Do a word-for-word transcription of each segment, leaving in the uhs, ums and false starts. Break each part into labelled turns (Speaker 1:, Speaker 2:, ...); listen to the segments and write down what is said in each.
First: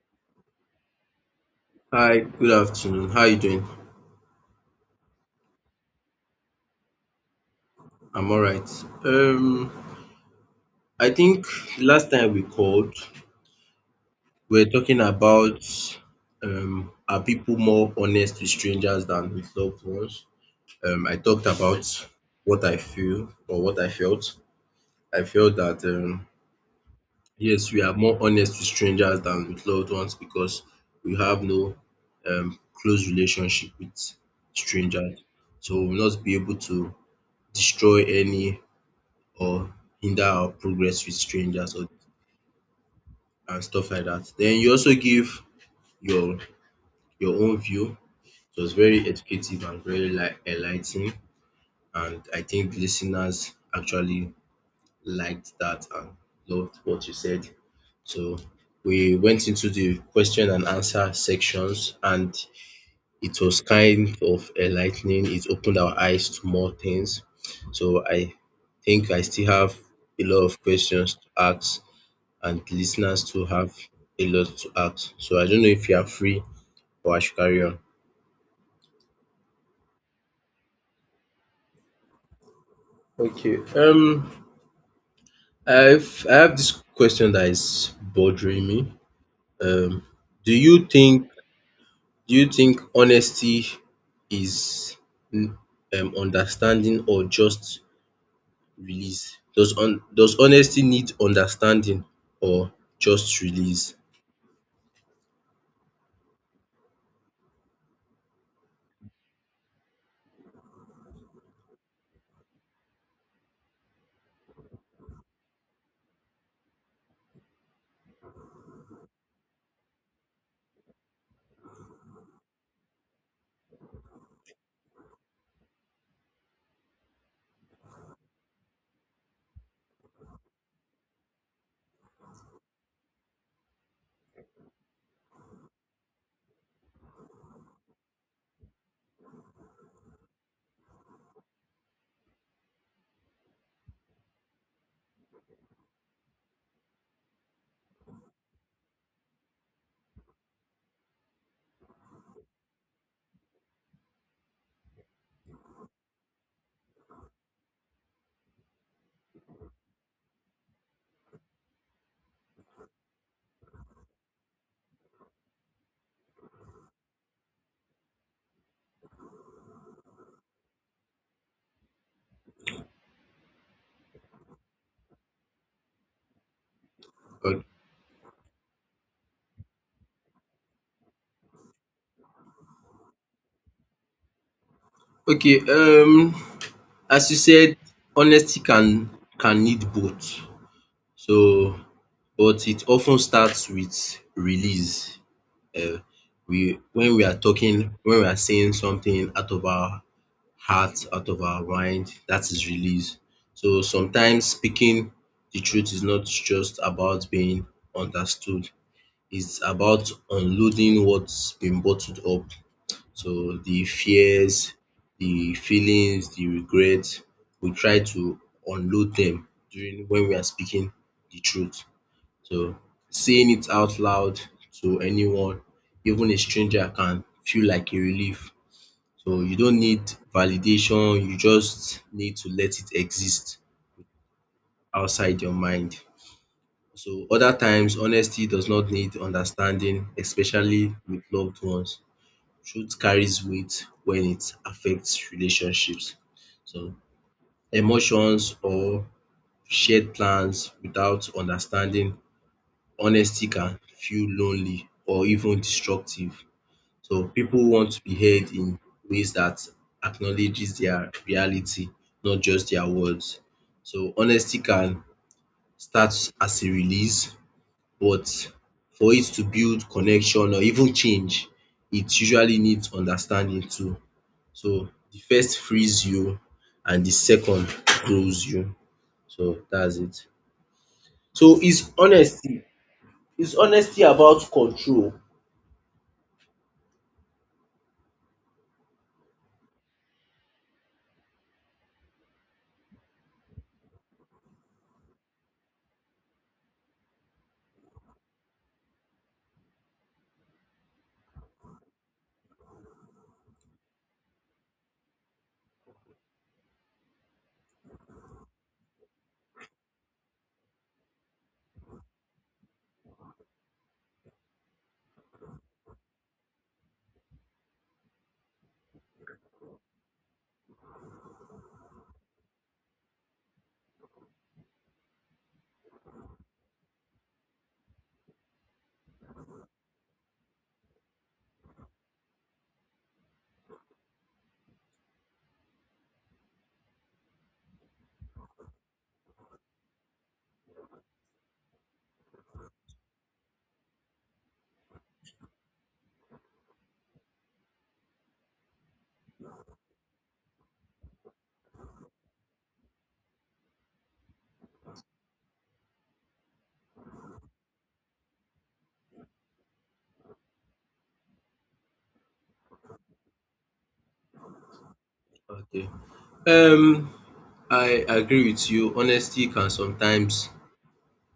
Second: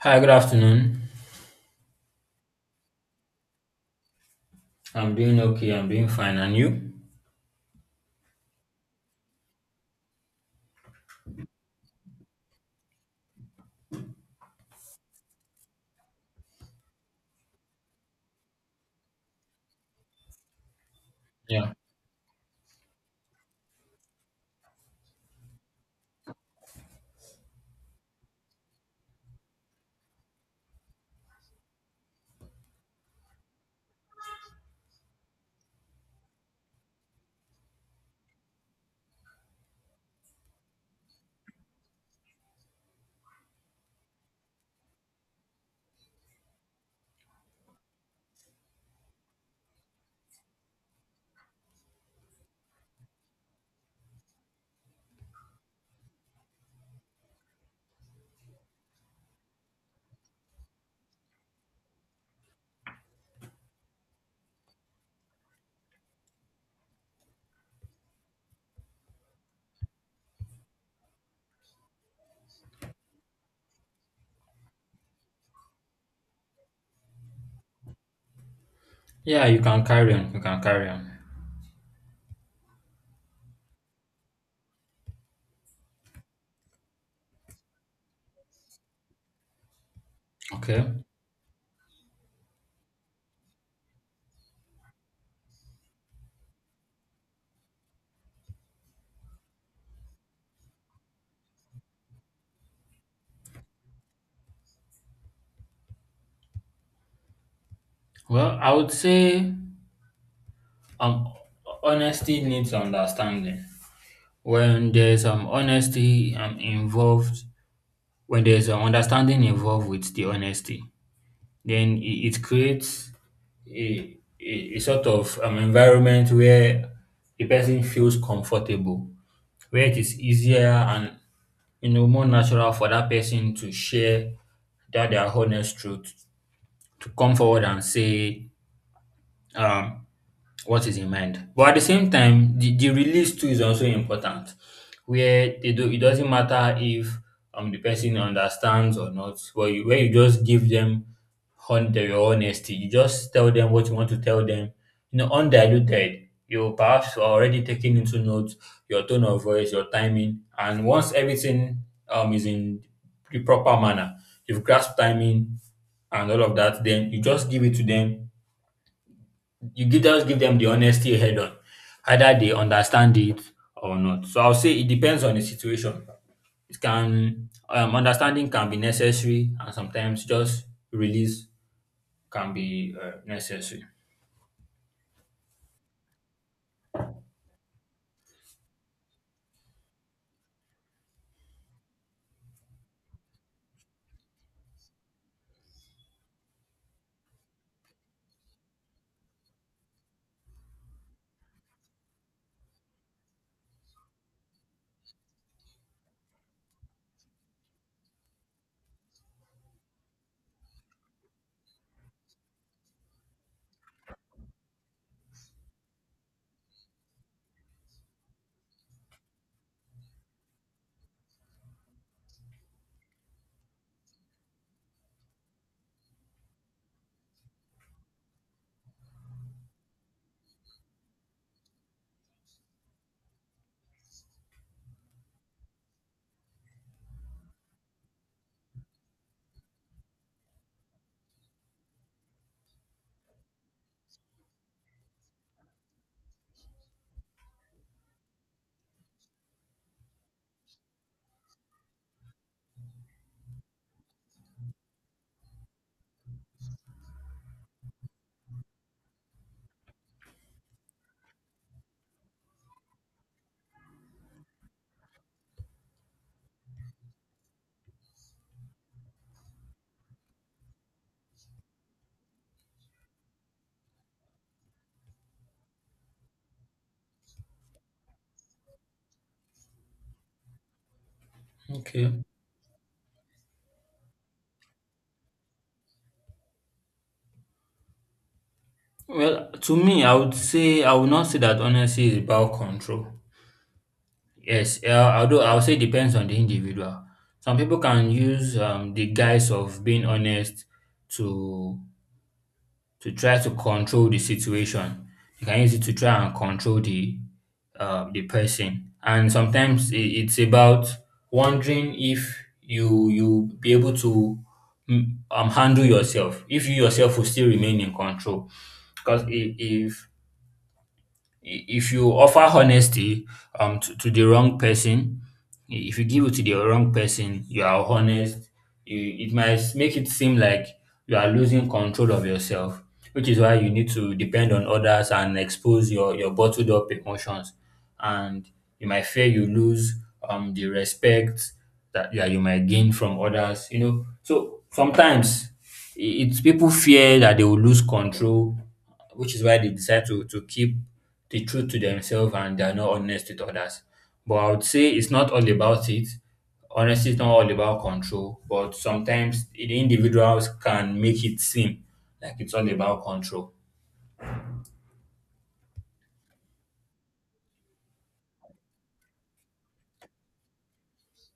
Speaker 1: Hi, good afternoon.
Speaker 2: Hi, good afternoon. How are you doing?
Speaker 1: I'm doing okay. I'm doing fine. And you?
Speaker 2: I'm all right. Um, I think last time we called, we were talking about um, are people more honest with strangers than with loved ones? Um, I talked
Speaker 1: Yeah.
Speaker 2: about what I feel or what I felt. I felt that um, yes, we are more honest with strangers than with loved ones because we have no um, close relationship with strangers, so we'll not be able to destroy any or hinder our progress with strangers or and stuff like that. Then you also give your your own view. It was very educative and very like enlightening, and I think the lis actually liked that and loved what you said. So we went into the question and answer sections, and it was kind of enlightening. It opened our eyes to more things. So I think I still have a lot of questions to ask, and listeners too have a lot to ask. So I don't know if you are free or I should carry on.
Speaker 1: Yeah, you can carry on. You can carry on.
Speaker 2: Okay. Um, I've I have this question that is bothering me. Um, do
Speaker 1: Okay.
Speaker 2: you think do you think honesty is mm, um understanding or just release? Does on does honesty need understanding or just release?
Speaker 1: Well, I would say um honesty needs understanding. When there's um honesty um involved, when there's um understanding involved with the honesty, then it, it creates a, a, a sort of um environment where the person feels comfortable, where it is easier and, you know, more natural for that person to share that their honest truth, to come forward and say, um, what is in mind. But at the same time, the, the release too is also important, where they do, it doesn't matter if um the person understands or not. But you, where you just give them on their honesty, you just tell them what you want to tell them, you know, undiluted. You perhaps are already taking into note your tone of voice, your timing, and once everything um is in the proper manner, you've grasped timing and all of that, then you just give it to them you give just give them the honesty head on, either they understand it or not. So I'll say it depends on the situation. It can
Speaker 2: Okay.
Speaker 1: um, understanding can be necessary, and sometimes just release can be uh, necessary.
Speaker 2: Okay. Um, as you said, honesty can can need both. So but it often starts with release. Um we when we are talking When we are saying something out of our heart, out of our mind, that is release. So sometimes speaking the truth is not just about being understood, it's about unloading what's been bottled up. So the fears, the feelings, the regrets, we try to unload them during when we are speaking the truth. So saying it out loud to anyone, even a stranger, can feel like a relief. So you don't need validation, you just need to let it exist outside your mind. So other times, honesty does not need understanding, especially with loved ones. Truth carries weight when it affects relationships. So emotions or shared plans without understanding honesty can feel lonely or even destructive. So people want to be heard in ways that acknowledges their reality, not just their words. So honesty can start as a release, but for it to build connection or even change, it usually needs understanding too. So the first frees you and the second grows you. So that's it. So is
Speaker 1: Okay.
Speaker 2: honesty is honesty about control.
Speaker 1: Well, to me, I would say I would not say that honesty is about control. Yes, uh, although I would say it depends on the individual. Some people can use um, the guise of being honest to to try to control the situation. You can use it to try and control the uh, the person. And sometimes i- it's about wondering if you you be able to mm, um, handle yourself, if you yourself will still remain in control. Because if I- if you offer honesty um to, to the wrong person, i- if you give it to the wrong person you are honest, you, it might make it seem like you are losing control of yourself, which is why you need to depend on others and expose your your bottled up emotions and you might fear you lose um the respect that, yeah, you might gain from others, you know, so sometimes i- it's people fear that they will lose control, which is why they decide to to keep the truth to themselves and they are not honest with others. But I would say it's not all about it. Honesty is not all about control, but sometimes the individuals can make it seem like it's all about control.
Speaker 2: Okay. Um, I agree with you. Honesty can sometimes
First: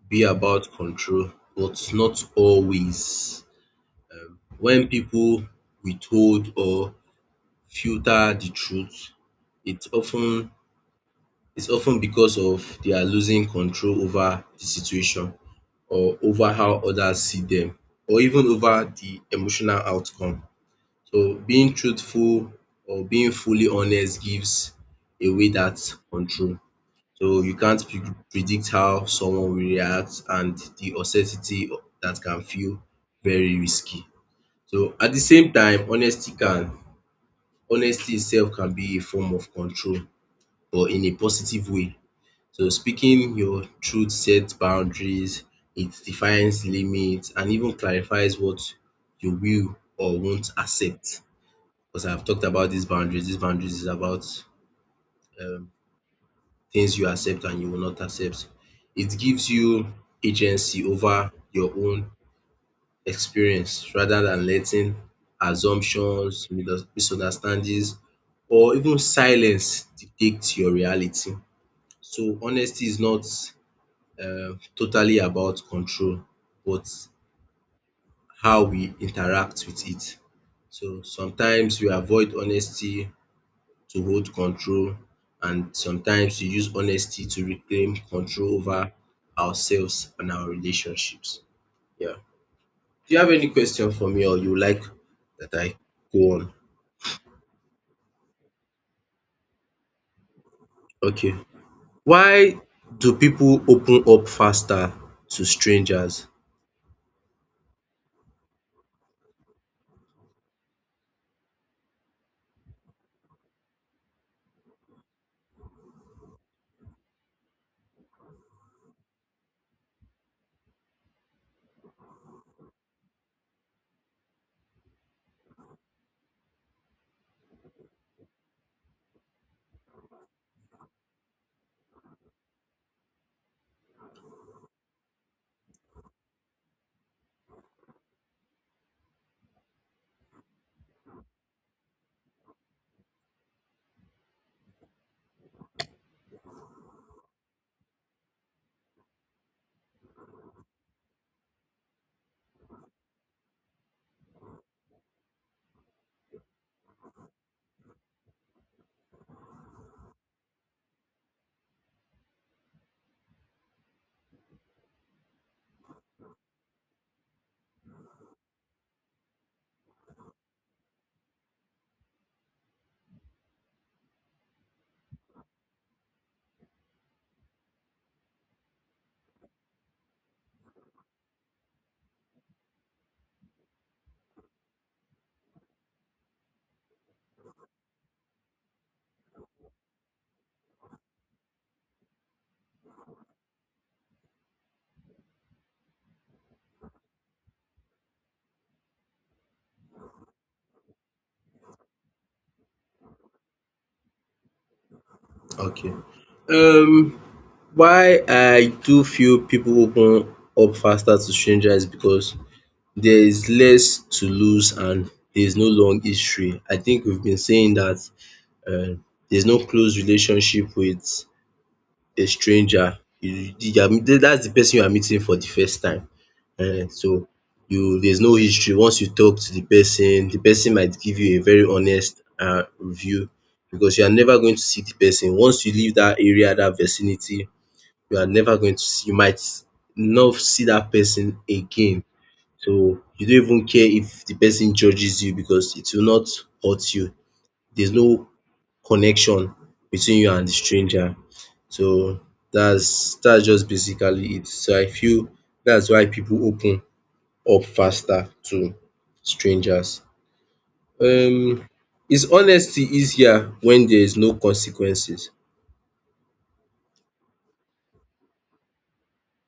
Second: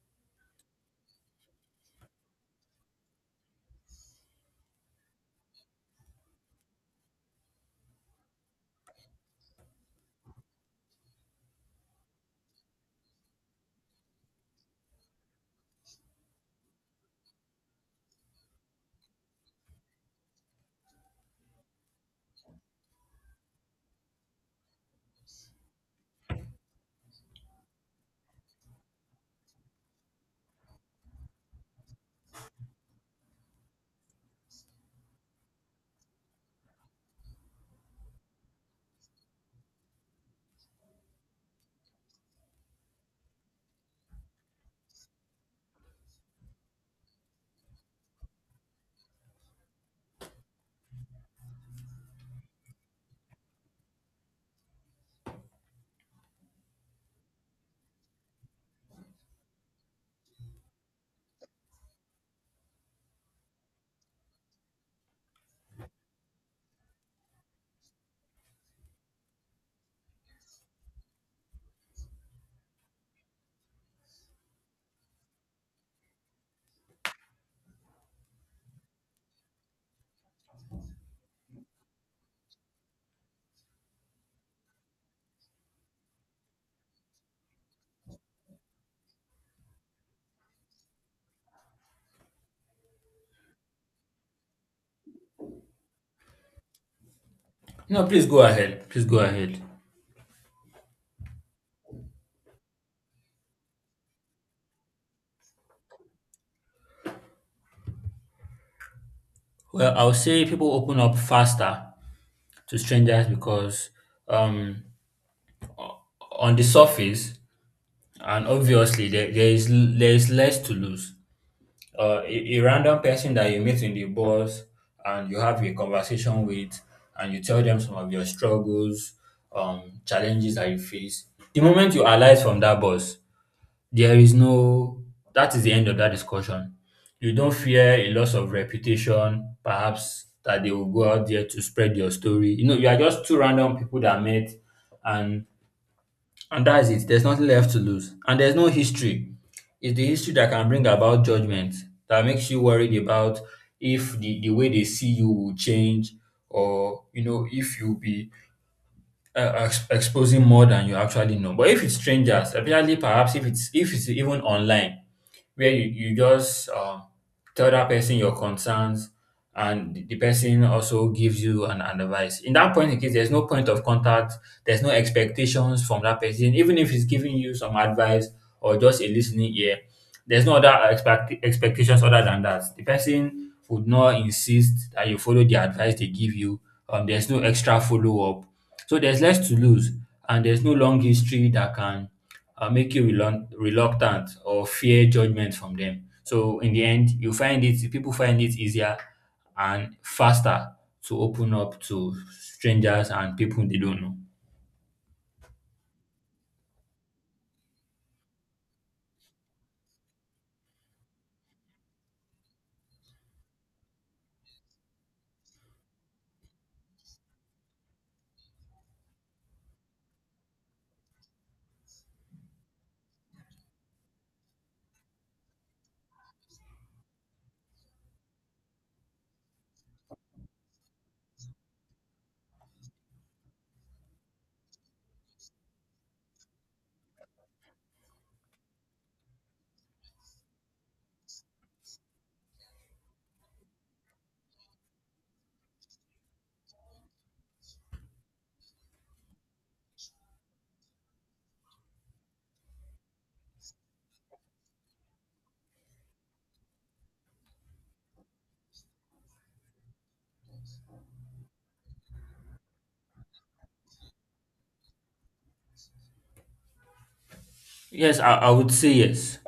Speaker 2: be about control, but not always. When people withhold or filter the truth, it often it's often because of they are losing control over the situation, or over how others see them, or even over the emotional outcome. So being truthful or being fully honest gives away that control. So you can't pre- predict how someone will react, and the uncertainty that can feel very risky. So at the same time, honesty can honesty itself can be a form of control, but in a positive way. So speaking your truth sets boundaries, it defines limits and even clarifies what you will or won't accept. Because I've talked about these boundaries. These boundaries is about um things you accept and you will not accept. It gives you agency over your own experience rather than letting assumptions, misunderstandings or even silence dictate your reality. So honesty is not um totally about control, but how we interact with it. So sometimes we avoid honesty to hold control, and sometimes we use honesty to reclaim control over ourselves and our relationships. Yeah. Do you have any question for me, or you would like that I go on?
Speaker 1: No, please go ahead. Please go ahead.
Speaker 2: Okay. Why do people open up faster to strangers?
Speaker 1: Well, I'll say people open up faster to strangers because, um, on the surface, and obviously there, there is there is less to lose. uh, a, a random person that you meet in the bus and you have a conversation with, and you tell them some of your struggles, um challenges that you face, the moment you alight from that bus, there is no, that is the end of that discussion. You don't fear a loss of reputation, perhaps that they will go out there to spread your story. You know, you are just two random people that met, and and that's it. There's nothing left to lose. And there's no history. It's the history that can bring about judgment, that makes you worried about if the, the way they see you will change or, you know, if you'll be uh, ex- exposing more than you actually know. But if it's strangers, especially perhaps if it's if it's even online, where you, you just um, tell that person your concerns, and the the person also gives you an, an advice. In that point in case there's no point of contact, there's no expectations from that person. Even if he's giving you some advice or just a listening ear, there's no other expect, expectations other than that. The person would not insist that you follow the advice they give you. Um, there's no extra follow up. So there's less to lose and there's no long history that can uh, make you reluct- reluctant or fear judgment from them. So in the end, you find it people find it easier and faster to open up to strangers and people they don't know.
Speaker 2: Okay. Um why I do feel people open up faster to strangers because there is less to lose and there is no long history. I think we've been saying that um there's no close relationship with a stranger. You you are That's the person you are meeting for the first time. um So you there's no history. Once you talk to the person, the person might give you a very honest um review, because you are never going to see the person. Once you leave that area, that vicinity, you are never going to see, you might not see that person again. So you don't even care if the person judges you, because it will not hurt you. There's no connection between you and the stranger. So that's that's just basically it. So I feel that's why people open up faster to strangers. Um is honesty easier when there is no consequences?
Speaker 1: Yes, I, I would say yes.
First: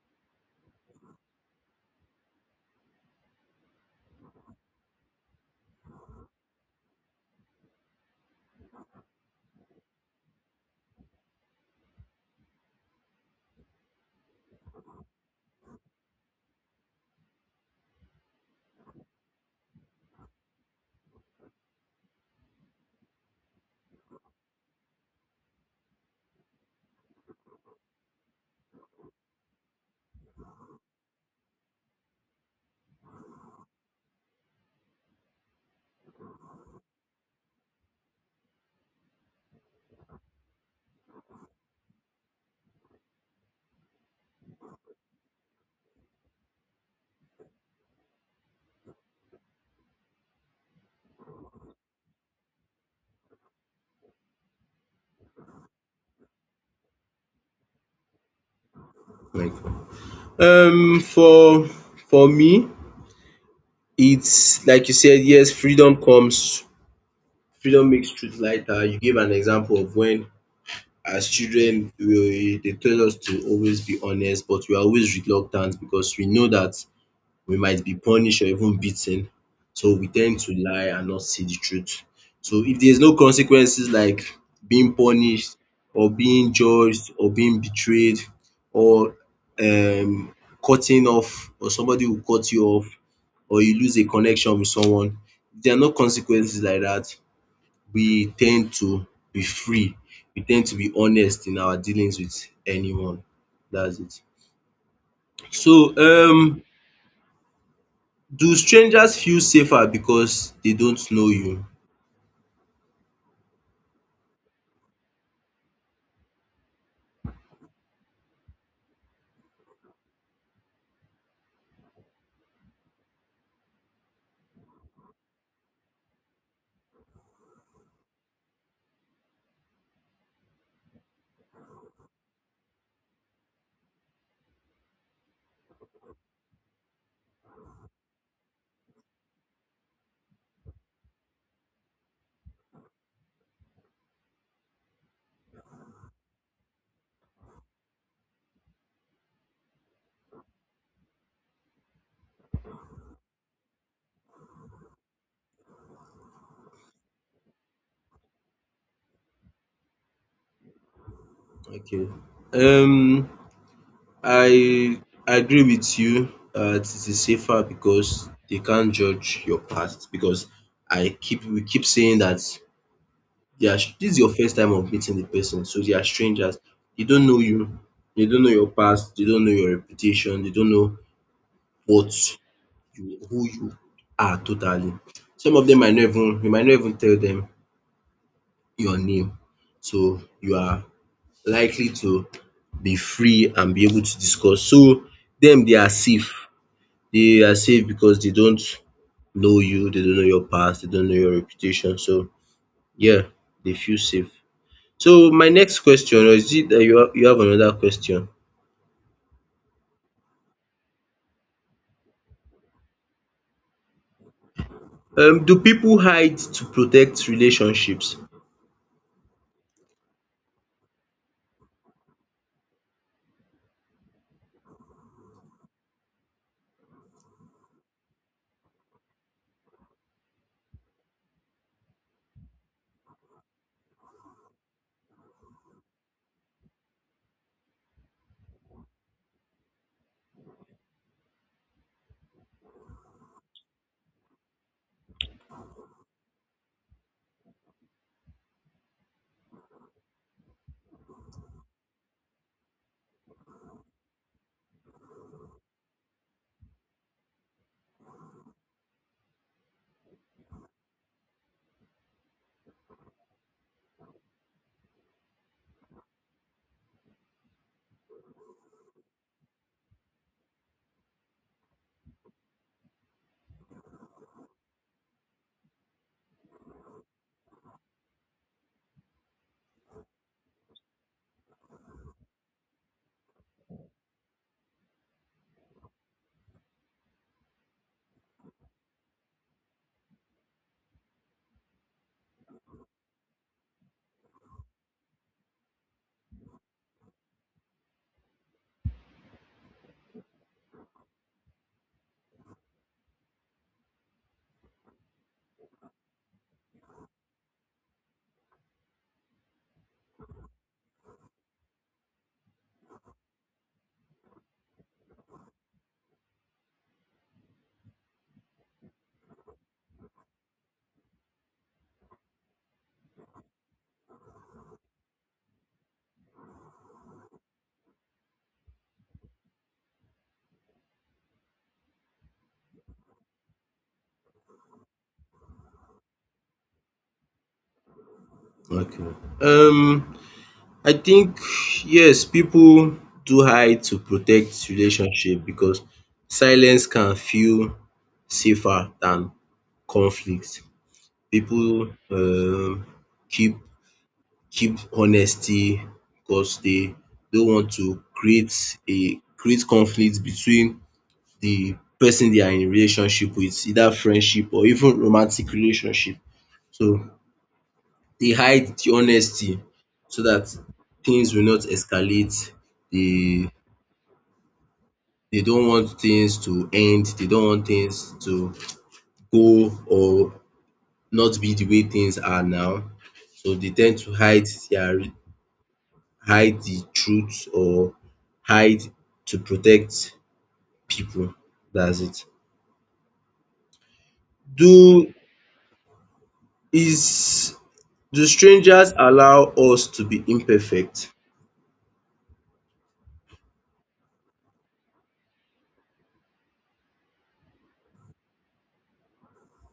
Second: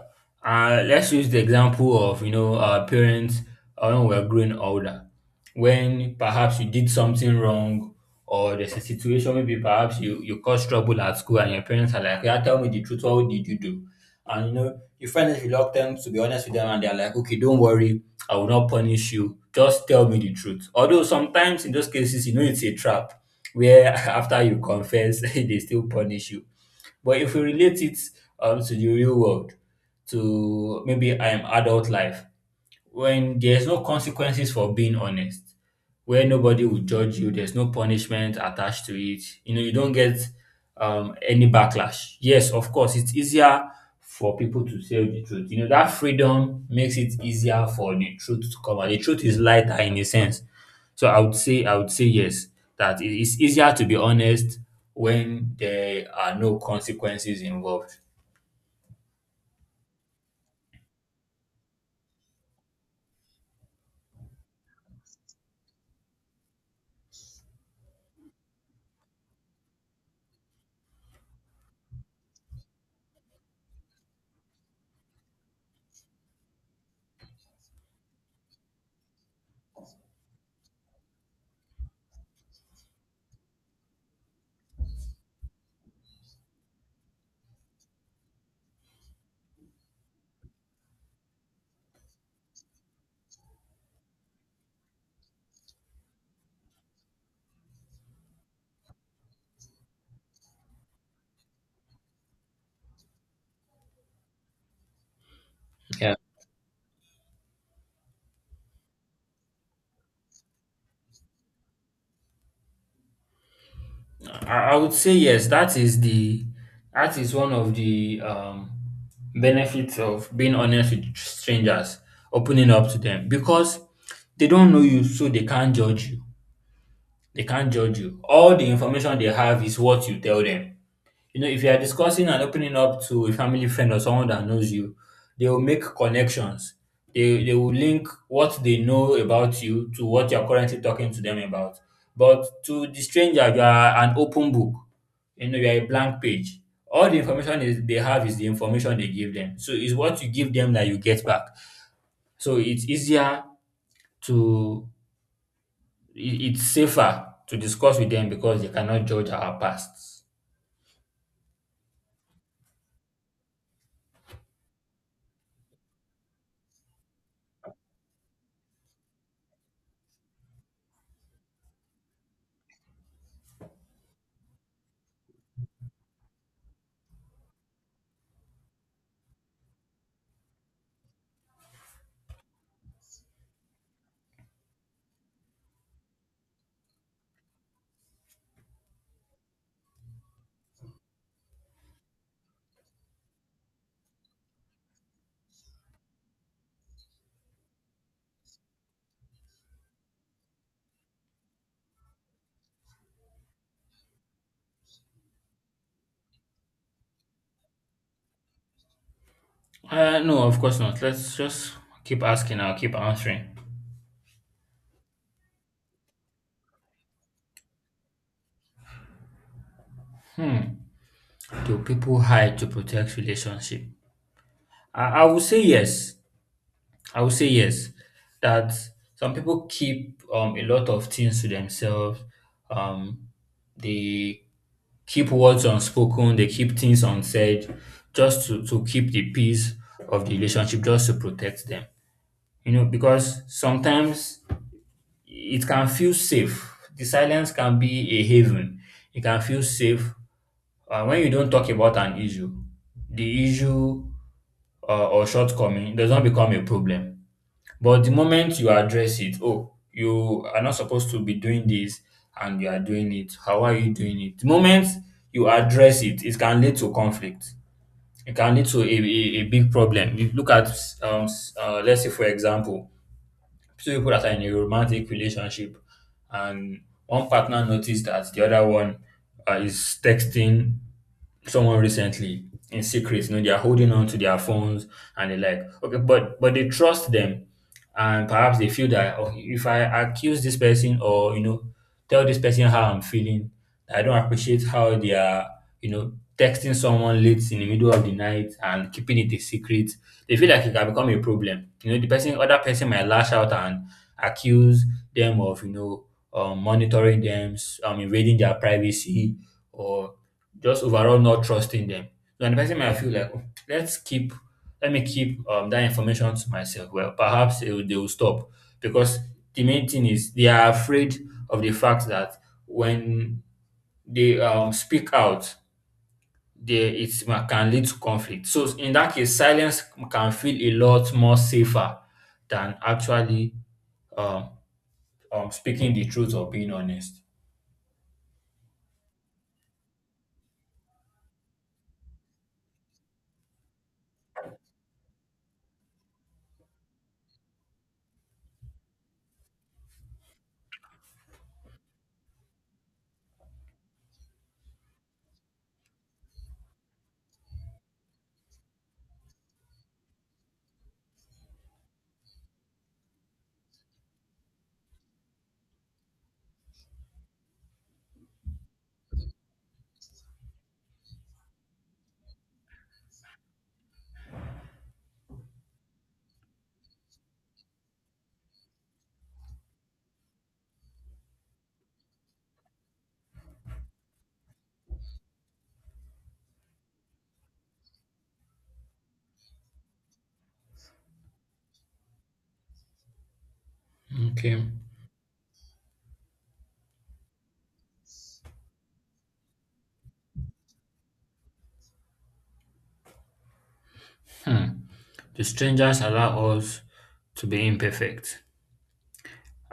Speaker 1: Uh, let's use the example of, you know, our parents, uh, when we are growing older, when perhaps you did something wrong or there's a situation, maybe perhaps you you caused trouble at school and your parents are like, yeah, tell me the truth, what did you do? And you know your friend is reluctant to be honest with them and they're like, okay, don't worry, I will not punish you. Just tell me the truth. Although sometimes in those cases, you know it's a trap where after you confess, they still punish you. But if we relate it um, to the real world, to maybe um, adult life, when there's no consequences for being honest, where nobody will judge you, there's no punishment attached to it. You know, you don't get um, any backlash. Yes, of course, it's easier for people to say the truth. You know, that freedom makes it easier for the truth to come out. The truth is lighter in a sense. So I would say, I would say yes, that it is easier to be honest when there are no consequences involved.
Speaker 2: Like um for for me it's like you said, yes, freedom comes freedom makes truth lighter. You gave an example of when as children we they tell us to always be honest, but we are always reluctant because we know that we might be punished or even beaten, so we tend to lie and not see the truth. So if there is no consequences like being punished or being judged or being betrayed or um cutting off or somebody will cut you off or you lose a connection with someone, if there are no consequences like that, we tend to be free, we tend to be honest in our dealings with anyone. That's it. So um do strangers feel safer because they don't know you?
Speaker 1: I I would say yes. That is the, that is one of the um, benefits of being honest with strangers, opening up to them because they don't know you, so they can't judge you. They can't judge you. All the information they have is what you tell them. You know, if you are discussing and opening up to a family friend or someone that knows you, they will make connections. They, they will link what they know about you to what you're currently talking to them about. But to the stranger, you are an open book. You know, you are a blank page. All the information is, they have is the information they give them. So it's what you give them that you get back. So it's easier to, it- it's safer to discuss with them because they cannot judge our pasts.
Speaker 2: Okay. Um I agree with you that it is safer because they can't judge your past, because I keep we keep saying that they are this is your first time of meeting the person, so they are strangers. They don't know you, they don't know your past, they don't know your reputation, they don't know what you who you are totally. Some of them might not even you might not even tell them your name, so you are likely to be free and be able to discuss. So them, they are safe, they are safe because they don't know you, they don't know your past, they don't know your reputation, so yeah, they feel safe. So my next question, or is it that you have you have another question?
Speaker 1: Uh, no, of course not. Let's just keep asking. I'll keep answering.
Speaker 2: Um do people hide to protect relationships?
Speaker 1: Do people hide to protect relationship? I, I would say yes. I would say yes. That some people keep um, a lot of things to themselves. Um, they keep words unspoken. They keep things unsaid, just to to keep the peace of the relationship, just to protect them. You know, because sometimes it can feel safe. The silence can be a haven. It can feel safe. Uh, when you don't talk about an issue, the issue, uh, or shortcoming, does not become a problem. But the moment you address it, oh, you are not supposed to be doing this and you are doing it. How are you doing it? The moment you address it, it can lead to conflict. It can lead to a, a, a big problem. You look at, um, s- uh, let's say, for example, two people that are in a romantic relationship, and one partner noticed that the other one uh, is texting someone recently in secret. You know, they are holding on to their phones and they're like, okay, but but they trust them, and perhaps they feel that, oh, if I accuse this person, or, you know, tell this person how I'm feeling, I don't appreciate how they are, you know, texting someone late in the middle of the night and keeping it a secret. They feel like it can become a problem. You know, the person, other person might lash out and accuse them of, you know, um, monitoring them, s- um, invading their privacy, or just overall not trusting them. So and the person might feel like, "Oh, let's keep let me keep um that information to myself. Well, perhaps they will, they will stop because the main thing is they are afraid of the fact that when they um speak out, they it can lead to conflict. So in that case, silence can feel a lot more safer than actually um, um speaking the truth or being honest.
Speaker 2: Okay, um I think yes, people do hide to protect relationship because silence can feel safer than conflict. People um keep keep honesty because they don't want to create a create conflict between the person they are in relationship with, either friendship or even romantic relationship. So they hide the honesty so that things will not escalate. They they don't want things to end, they don't want things to go or not be the way things are now. So they tend to hide their hide the truth, or hide to protect people. That's it.
Speaker 1: Okay.
Speaker 2: Do is do strangers allow us to be imperfect?
Speaker 1: Hmm. The strangers allow us to be imperfect.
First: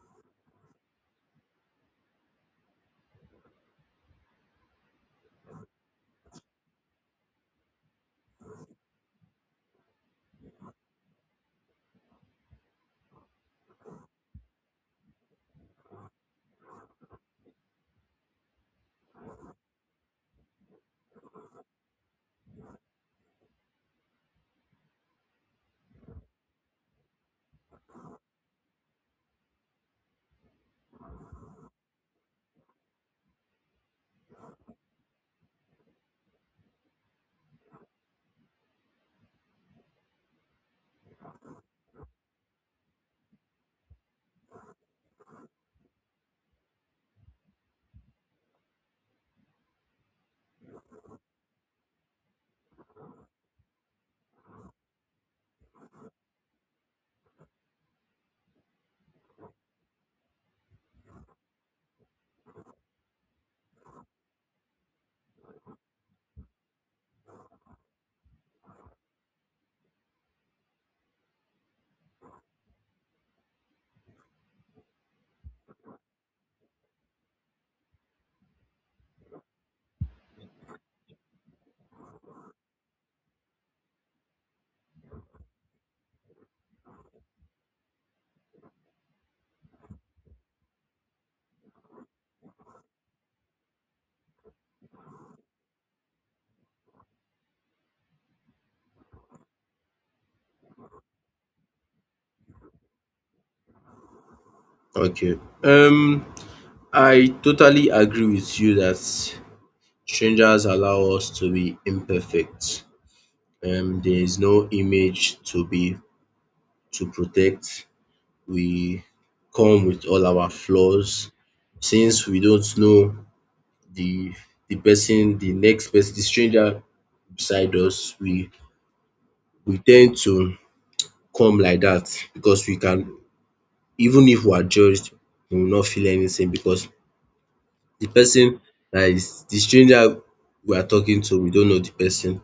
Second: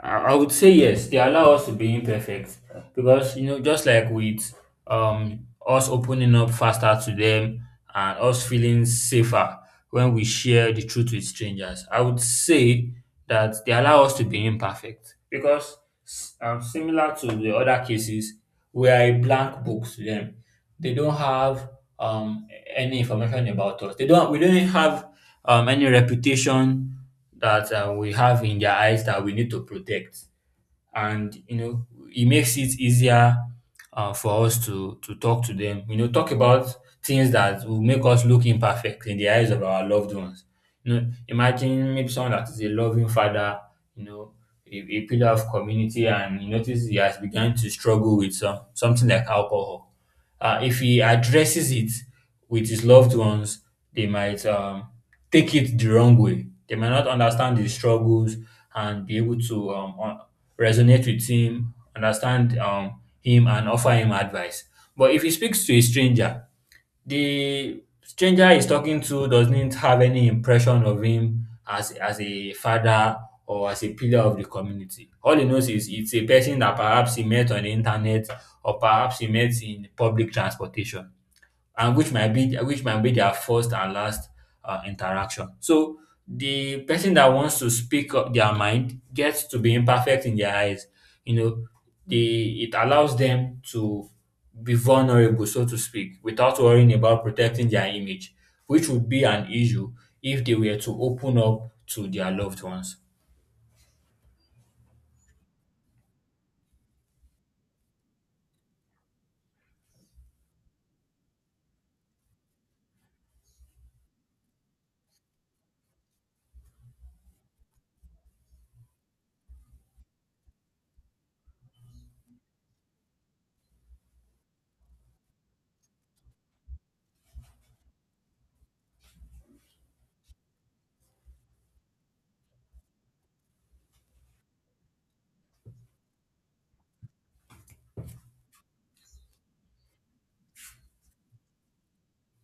Speaker 1: I I would say yes, they allow us to be imperfect because, you know, just like with um us opening up faster to them and us feeling safer when we share the truth with strangers, I would say that they allow us to be imperfect because, s- um, similar to the other cases, we are a blank book to them. They don't have um any information about us. They don't. We don't have um any reputation that uh, we have in their eyes that we need to protect, and you know it makes it easier uh, for us to to talk to them. You know, talk about things that will make us look imperfect in the eyes of our loved ones. You know, imagine maybe someone that is a loving father, you know, a, a pillar of community, and you notice he has begun to struggle with some something like alcohol. Uh, if he addresses it with his loved ones, they might um, take it the wrong way. They might not understand his struggles and be able to um, un- resonate with him, understand um, him, and offer him advice. But if he speaks to a stranger, the stranger he's talking to doesn't have any impression of him as as a father or as a pillar of the community. All he knows is it's a person that perhaps he met on the internet or perhaps he met in public transportation, and which might be which might be their first and last uh, interaction. So the person that wants to speak up their mind gets to be imperfect in their eyes. You know, the it allows them to be vulnerable, so to speak, without worrying about protecting their image, which would be an issue if they were to open up to their loved ones.
Speaker 2: Okay, um I totally agree with you that strangers allow us to be imperfect. Um, there is no image to be to protect. We come with all our flaws. Since we don't know the the person, the next person, the stranger beside us, we we tend to come like that because we can. Even if we are judged, we will not feel anything because the person that is the stranger we are talking to, we don't know the person.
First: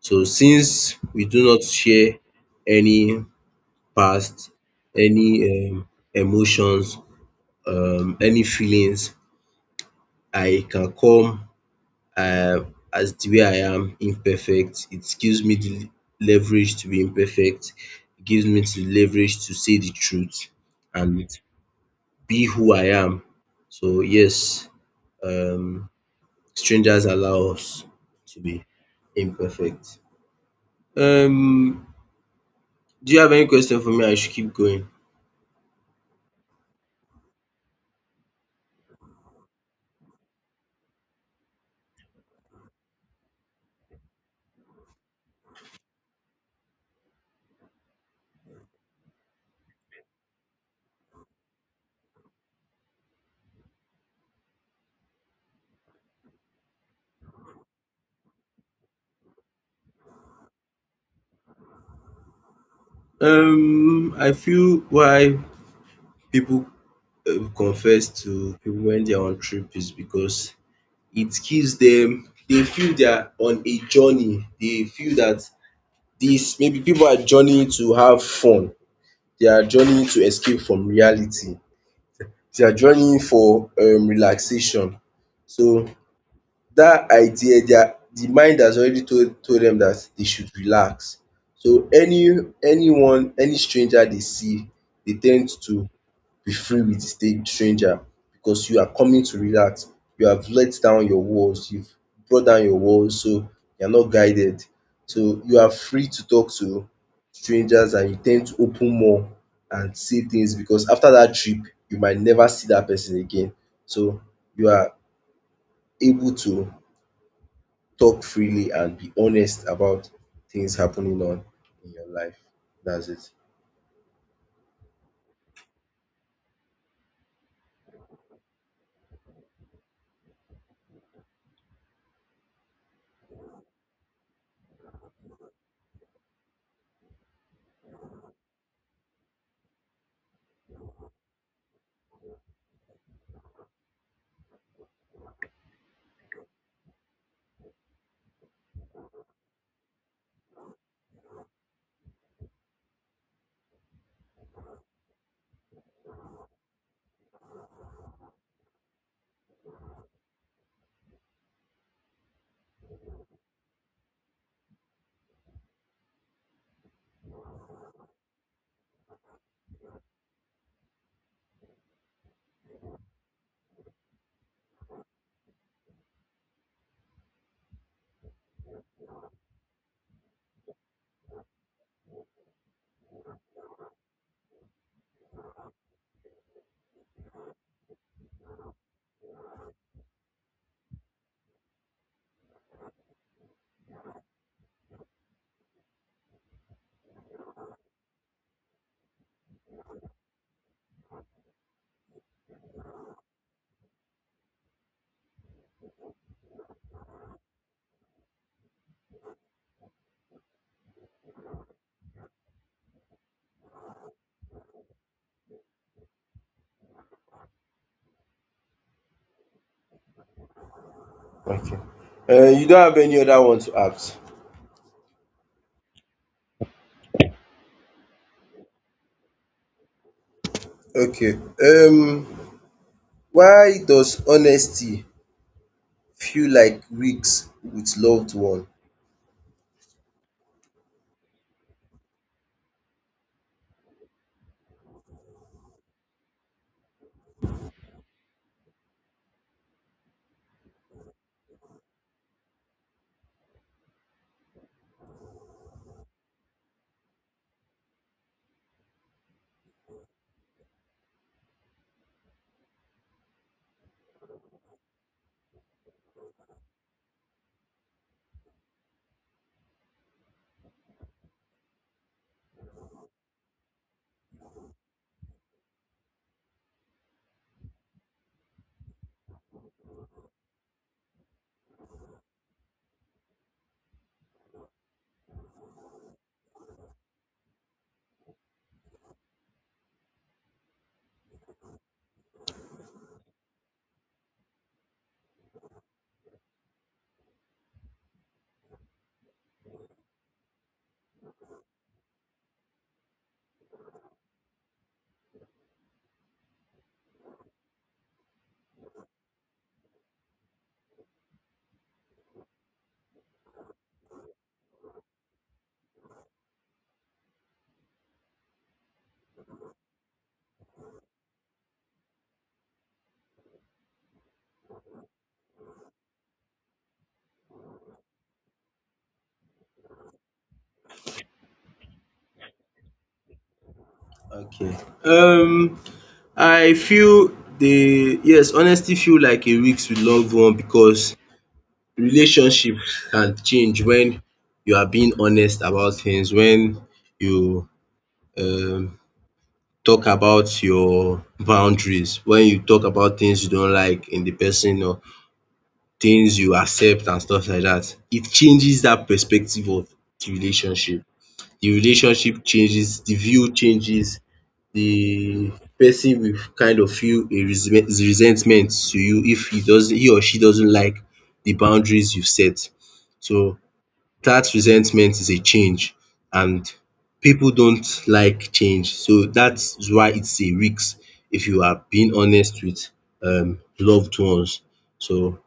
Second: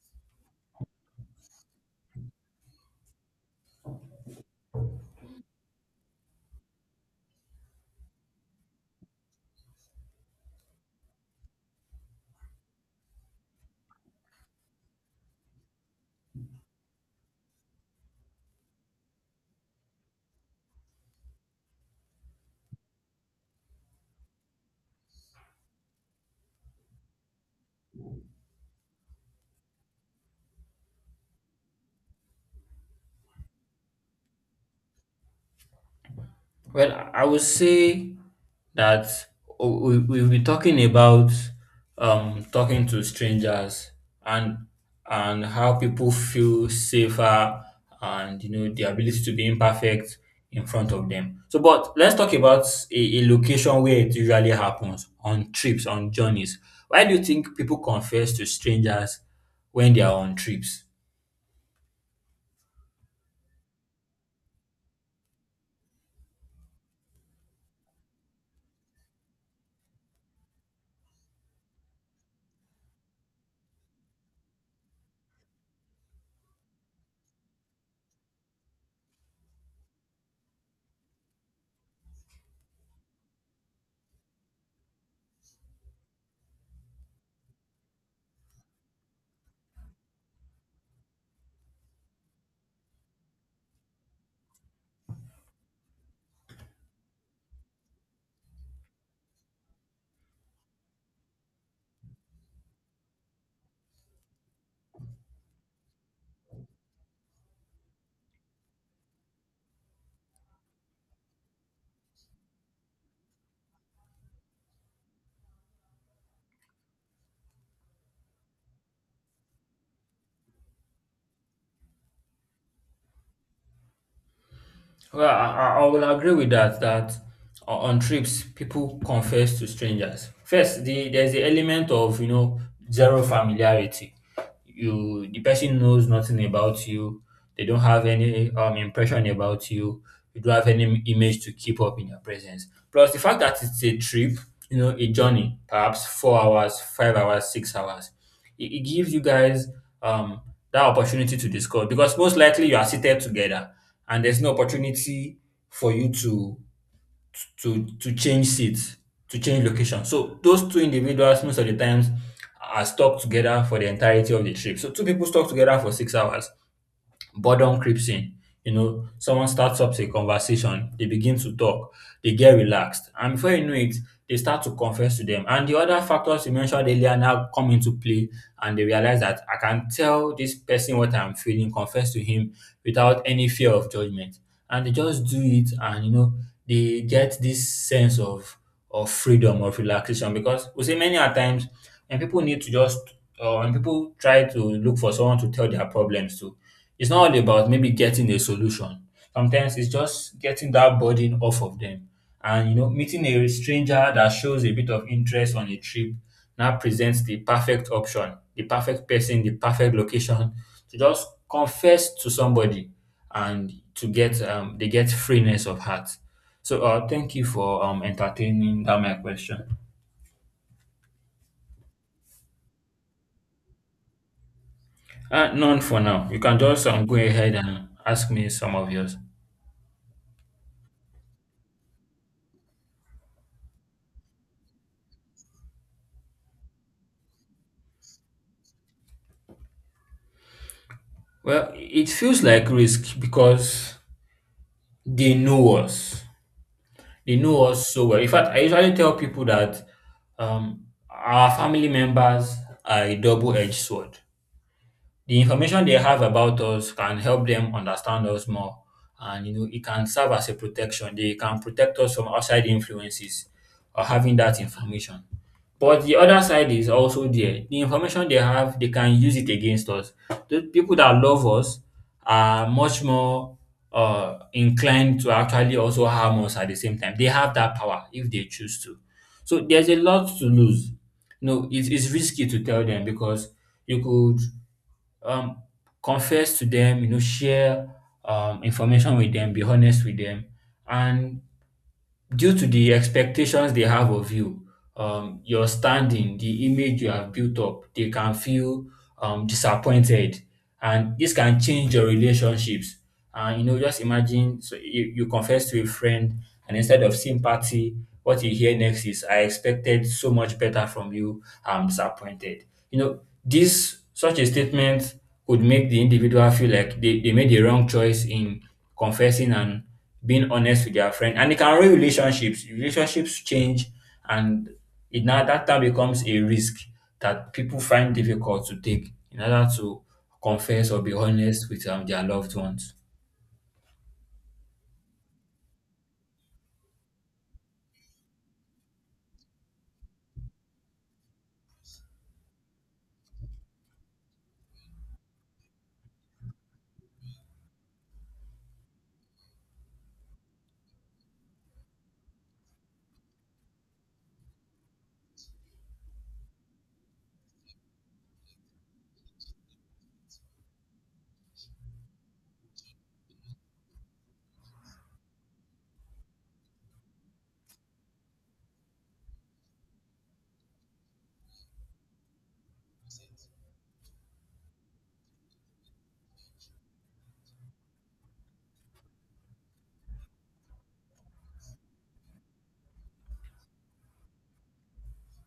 Speaker 2: So since we do not share any past, any um emotions, um any feelings, I can come um as the way I am imperfect. It gives me the leverage to be imperfect, it gives me the leverage to say the truth and be who I am. So yes, um strangers allow us to be imperfect. Um, do you have any question for me? I should keep going.
Speaker 1: Well, I I would say that we, we've been talking about um, talking to strangers, and and how people feel safer and you know the ability to be imperfect in front of them. So, but let's talk about a, a location where it usually happens: on trips, on journeys. Why do you think people confess to strangers when they are on trips?
Speaker 2: Um, I feel why people um confess to people when they are on trip is because it gives them they feel they are on a journey. They feel that this maybe people are journeying to have fun. They are journeying to escape from reality. They are journeying for um relaxation. So that idea, their the mind has already told told them that they should relax. So any anyone, any stranger they see, they tend to be free with the sta- stranger, because you are coming to relax. You have let down your walls, you've brought down your walls, so you're not guided. So you are free to talk to strangers, and you tend to open more and say things because after that trip, you might never see that person again. So you are able to talk freely and be honest about things happening on in your life. That's it.
Speaker 1: Well, I, I I will agree with that, that o- on trips, people confess to strangers. First, the there's the element of, you know, zero familiarity. You The person knows nothing about you. They don't have any um impression about you. You don't have any image to keep up in your presence. Plus, the fact that it's a trip, you know, a journey, perhaps four hours, five hours, six hours. It, it gives you guys um, that opportunity to discuss because most likely you are seated together, and there's no opportunity for you to to to change seats, to change location. So those two individuals most of the times are stuck together for the entirety of the trip. So two people stuck together for six hours, boredom creeps in. You know, someone starts up a conversation, they begin to talk, they get relaxed, and before you know it, they start to confess to them. And the other factors you mentioned earlier now come into play, and they realize that I can tell this person what I'm feeling, confess to him without any fear of judgment. And they just do it, and you know, they get this sense of of freedom, of relaxation, because we see many a times when people need to just uh, and people try to look for someone to tell their problems to. It's not all about maybe getting a solution. Sometimes it's just getting that burden off of them. And you know, meeting a stranger that shows a bit of interest on a trip now presents the perfect option, the perfect person, the perfect location to just confess to somebody and to get um, they get freeness of heart. So uh, thank you for um, entertaining that my question.
Speaker 2: Okay. Um you don't have any other one to ask?
Speaker 1: Uh, none for now. You can just um, go ahead and ask me some of yours.
Speaker 2: Okay. Um why does honesty feel like risk with loved one?
Speaker 1: Well, it feels like risk because they know us. They know us so well. In fact, I usually tell people that um, our family members are a double edged sword. The information they have about us can help them understand us more, and you know it can serve as a protection. They can protect us from outside influences or having that information. But the other side is also there: the information they have, they can use it against us. The people that love us are much more uh inclined to actually also harm us. At the same time, they have that power if they choose to, so there's a lot to lose. No, it's, it's risky to tell them because you could um, confess to them, you know, share um, information with them, be honest with them. And due to the expectations they have of you, um, your standing, the image you have built up, they can feel um, disappointed, and this can change your relationships. And you know, just imagine, so you, you confess to a friend, and instead of sympathy, what you hear next is, "I expected so much better from you. I'm disappointed." You know, this such a statement could make the individual feel like they, they made the wrong choice in confessing and being honest with their friend, and it can ruin relationships. Relationships change, and it now that time becomes a risk that people find difficult to take in order to confess or be honest with um, their loved ones.
Speaker 2: Okay. Um I feel the yes honesty feel like a risk with loved one because relationship can change when you are being honest about things, when you um talk about your boundaries, when you talk about things you don't like in the person or things you accept and stuff like that. It changes that perspective of the relationship. The relationship changes, the view changes, the person will kind of feel a resent resentment to you if he doesn't he or she doesn't like the boundaries you've set. So that resentment is a change, and people don't like change, so that's why it's a risk if you are being honest with um loved ones. So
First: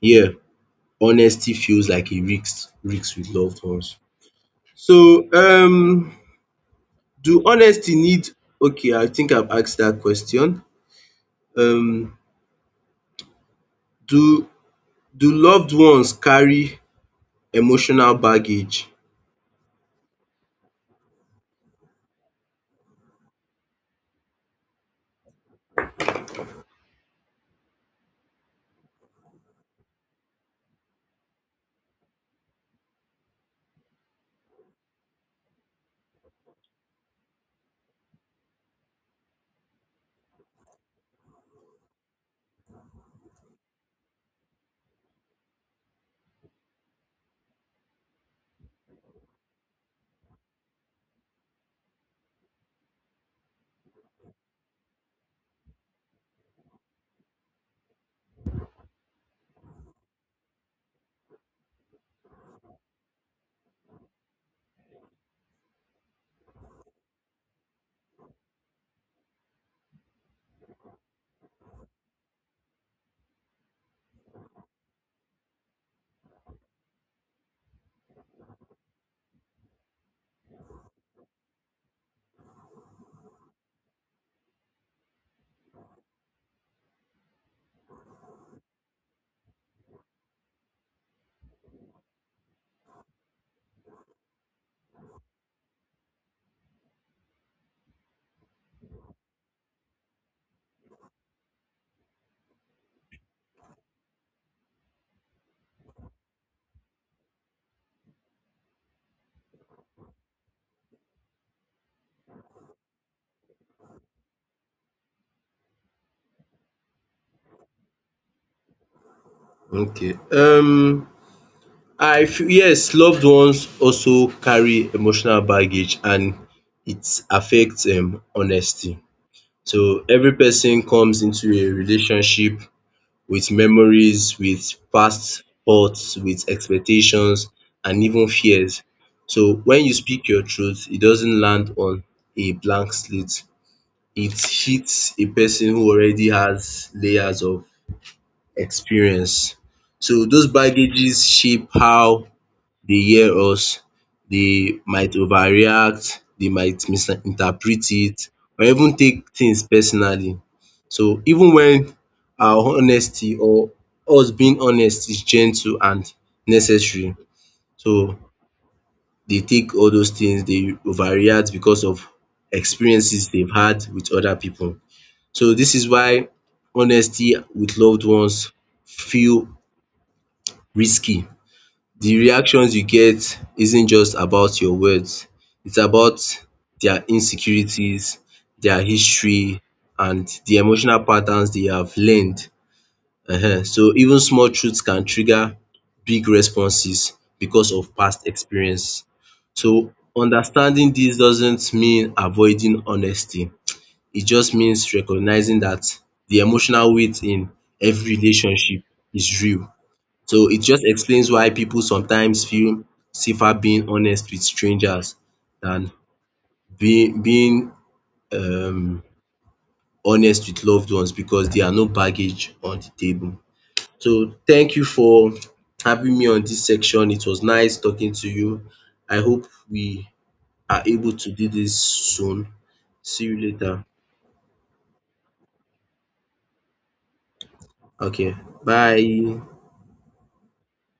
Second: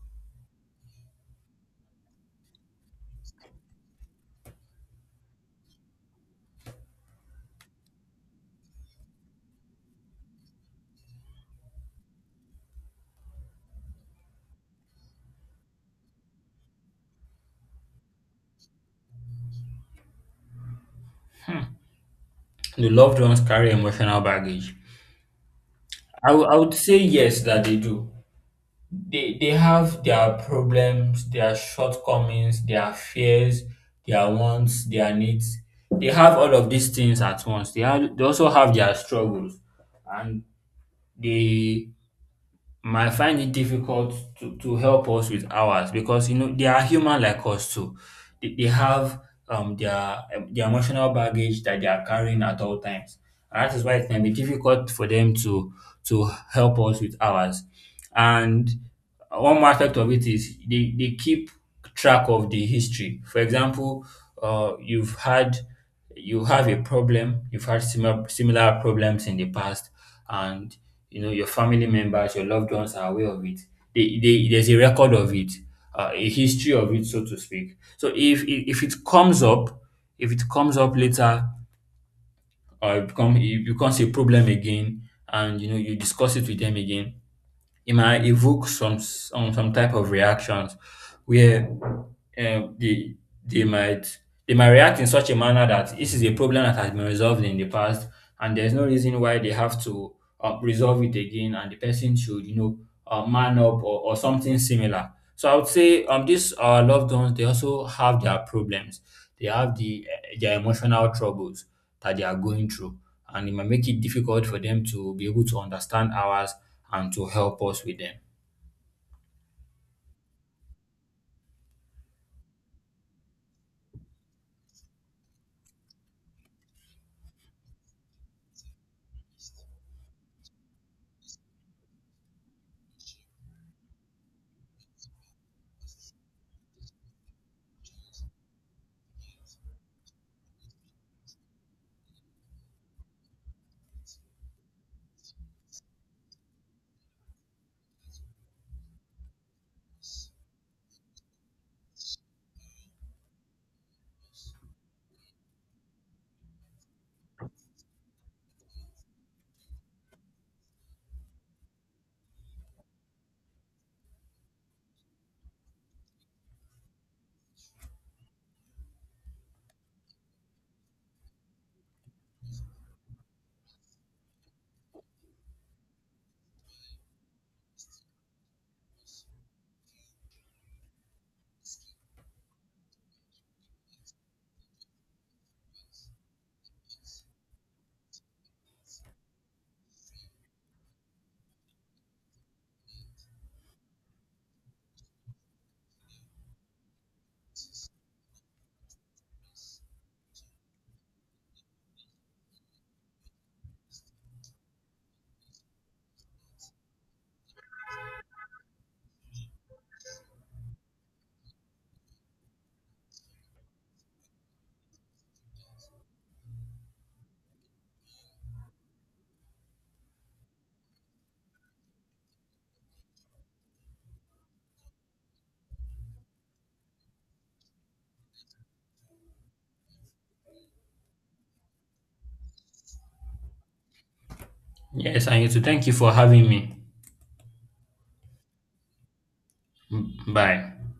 Speaker 2: yeah, honesty feels like a risk risk with loved ones. So um do honesty need, okay, I think I've asked that question. um do do loved ones carry emotional baggage?
Speaker 1: The loved ones carry emotional baggage? I wou- I would say yes, that they do. They, they have their problems, their shortcomings, their fears, their wants, their needs. They have all of these things at once. They, have, they also have their struggles, and they might find it difficult to, to help us with ours because you know they are human like us too. They, they have um their um, their emotional baggage that they are carrying at all times. And that is why it can be difficult for them to to help us with ours. And uh, one more aspect of it is they they keep track of the history. For example, uh, you've had you have a problem, you've had similar similar problems in the past, and you know your family members, your loved ones are aware of it. They, they, there's a record of it, uh, a history of it, so to speak. So if if it comes up, if it comes up later, or it, become, it becomes a problem again, and you know you discuss it with them again, it might evoke some some, some type of reactions where um, they they might they might react in such a manner that this is a problem that has been resolved in the past, and there's no reason why they have to uh, resolve it again, and the person should, you know, uh, man up, or or something similar. So I would say um these our loved ones, they also have their problems. They have the eh, their emotional troubles that they are going through, and it might make it difficult for them to be able to understand ours and to help us with them.
Speaker 2: Okay, um I feel yes, loved ones also carry emotional baggage, and it affects um honesty. So every person comes into a relationship with memories, with past thoughts, with expectations and even fears. So when you speak your truth, it doesn't land on a blank slate. It hits a person who already has layers of experience. So those baggages shape how they hear us, they might overreact, they might misinterpret it or even take things personally. So even when our honesty or us being honest is gentle and necessary, so they take all those things, they overreact because of experiences they've had with other people. So this is why honesty with loved ones feel risky. The reactions you get isn't just about your words. It's about their insecurities, their history, and the emotional patterns they have learned. um So even small truths can trigger big responses because of past experience. So understanding this doesn't mean avoiding honesty. It just means recognizing that the emotional weight in every relationship is real. So it just explains why people sometimes feel safer being honest with strangers than being being um honest with loved ones, because there are no baggage on the table. So thank you for having me on this section. It was nice talking to you. I hope we are able to do this soon. See you later.
Speaker 1: Yes, I need to thank you for having me.
Speaker 2: Okay, bye.
Speaker 1: Mm, bye.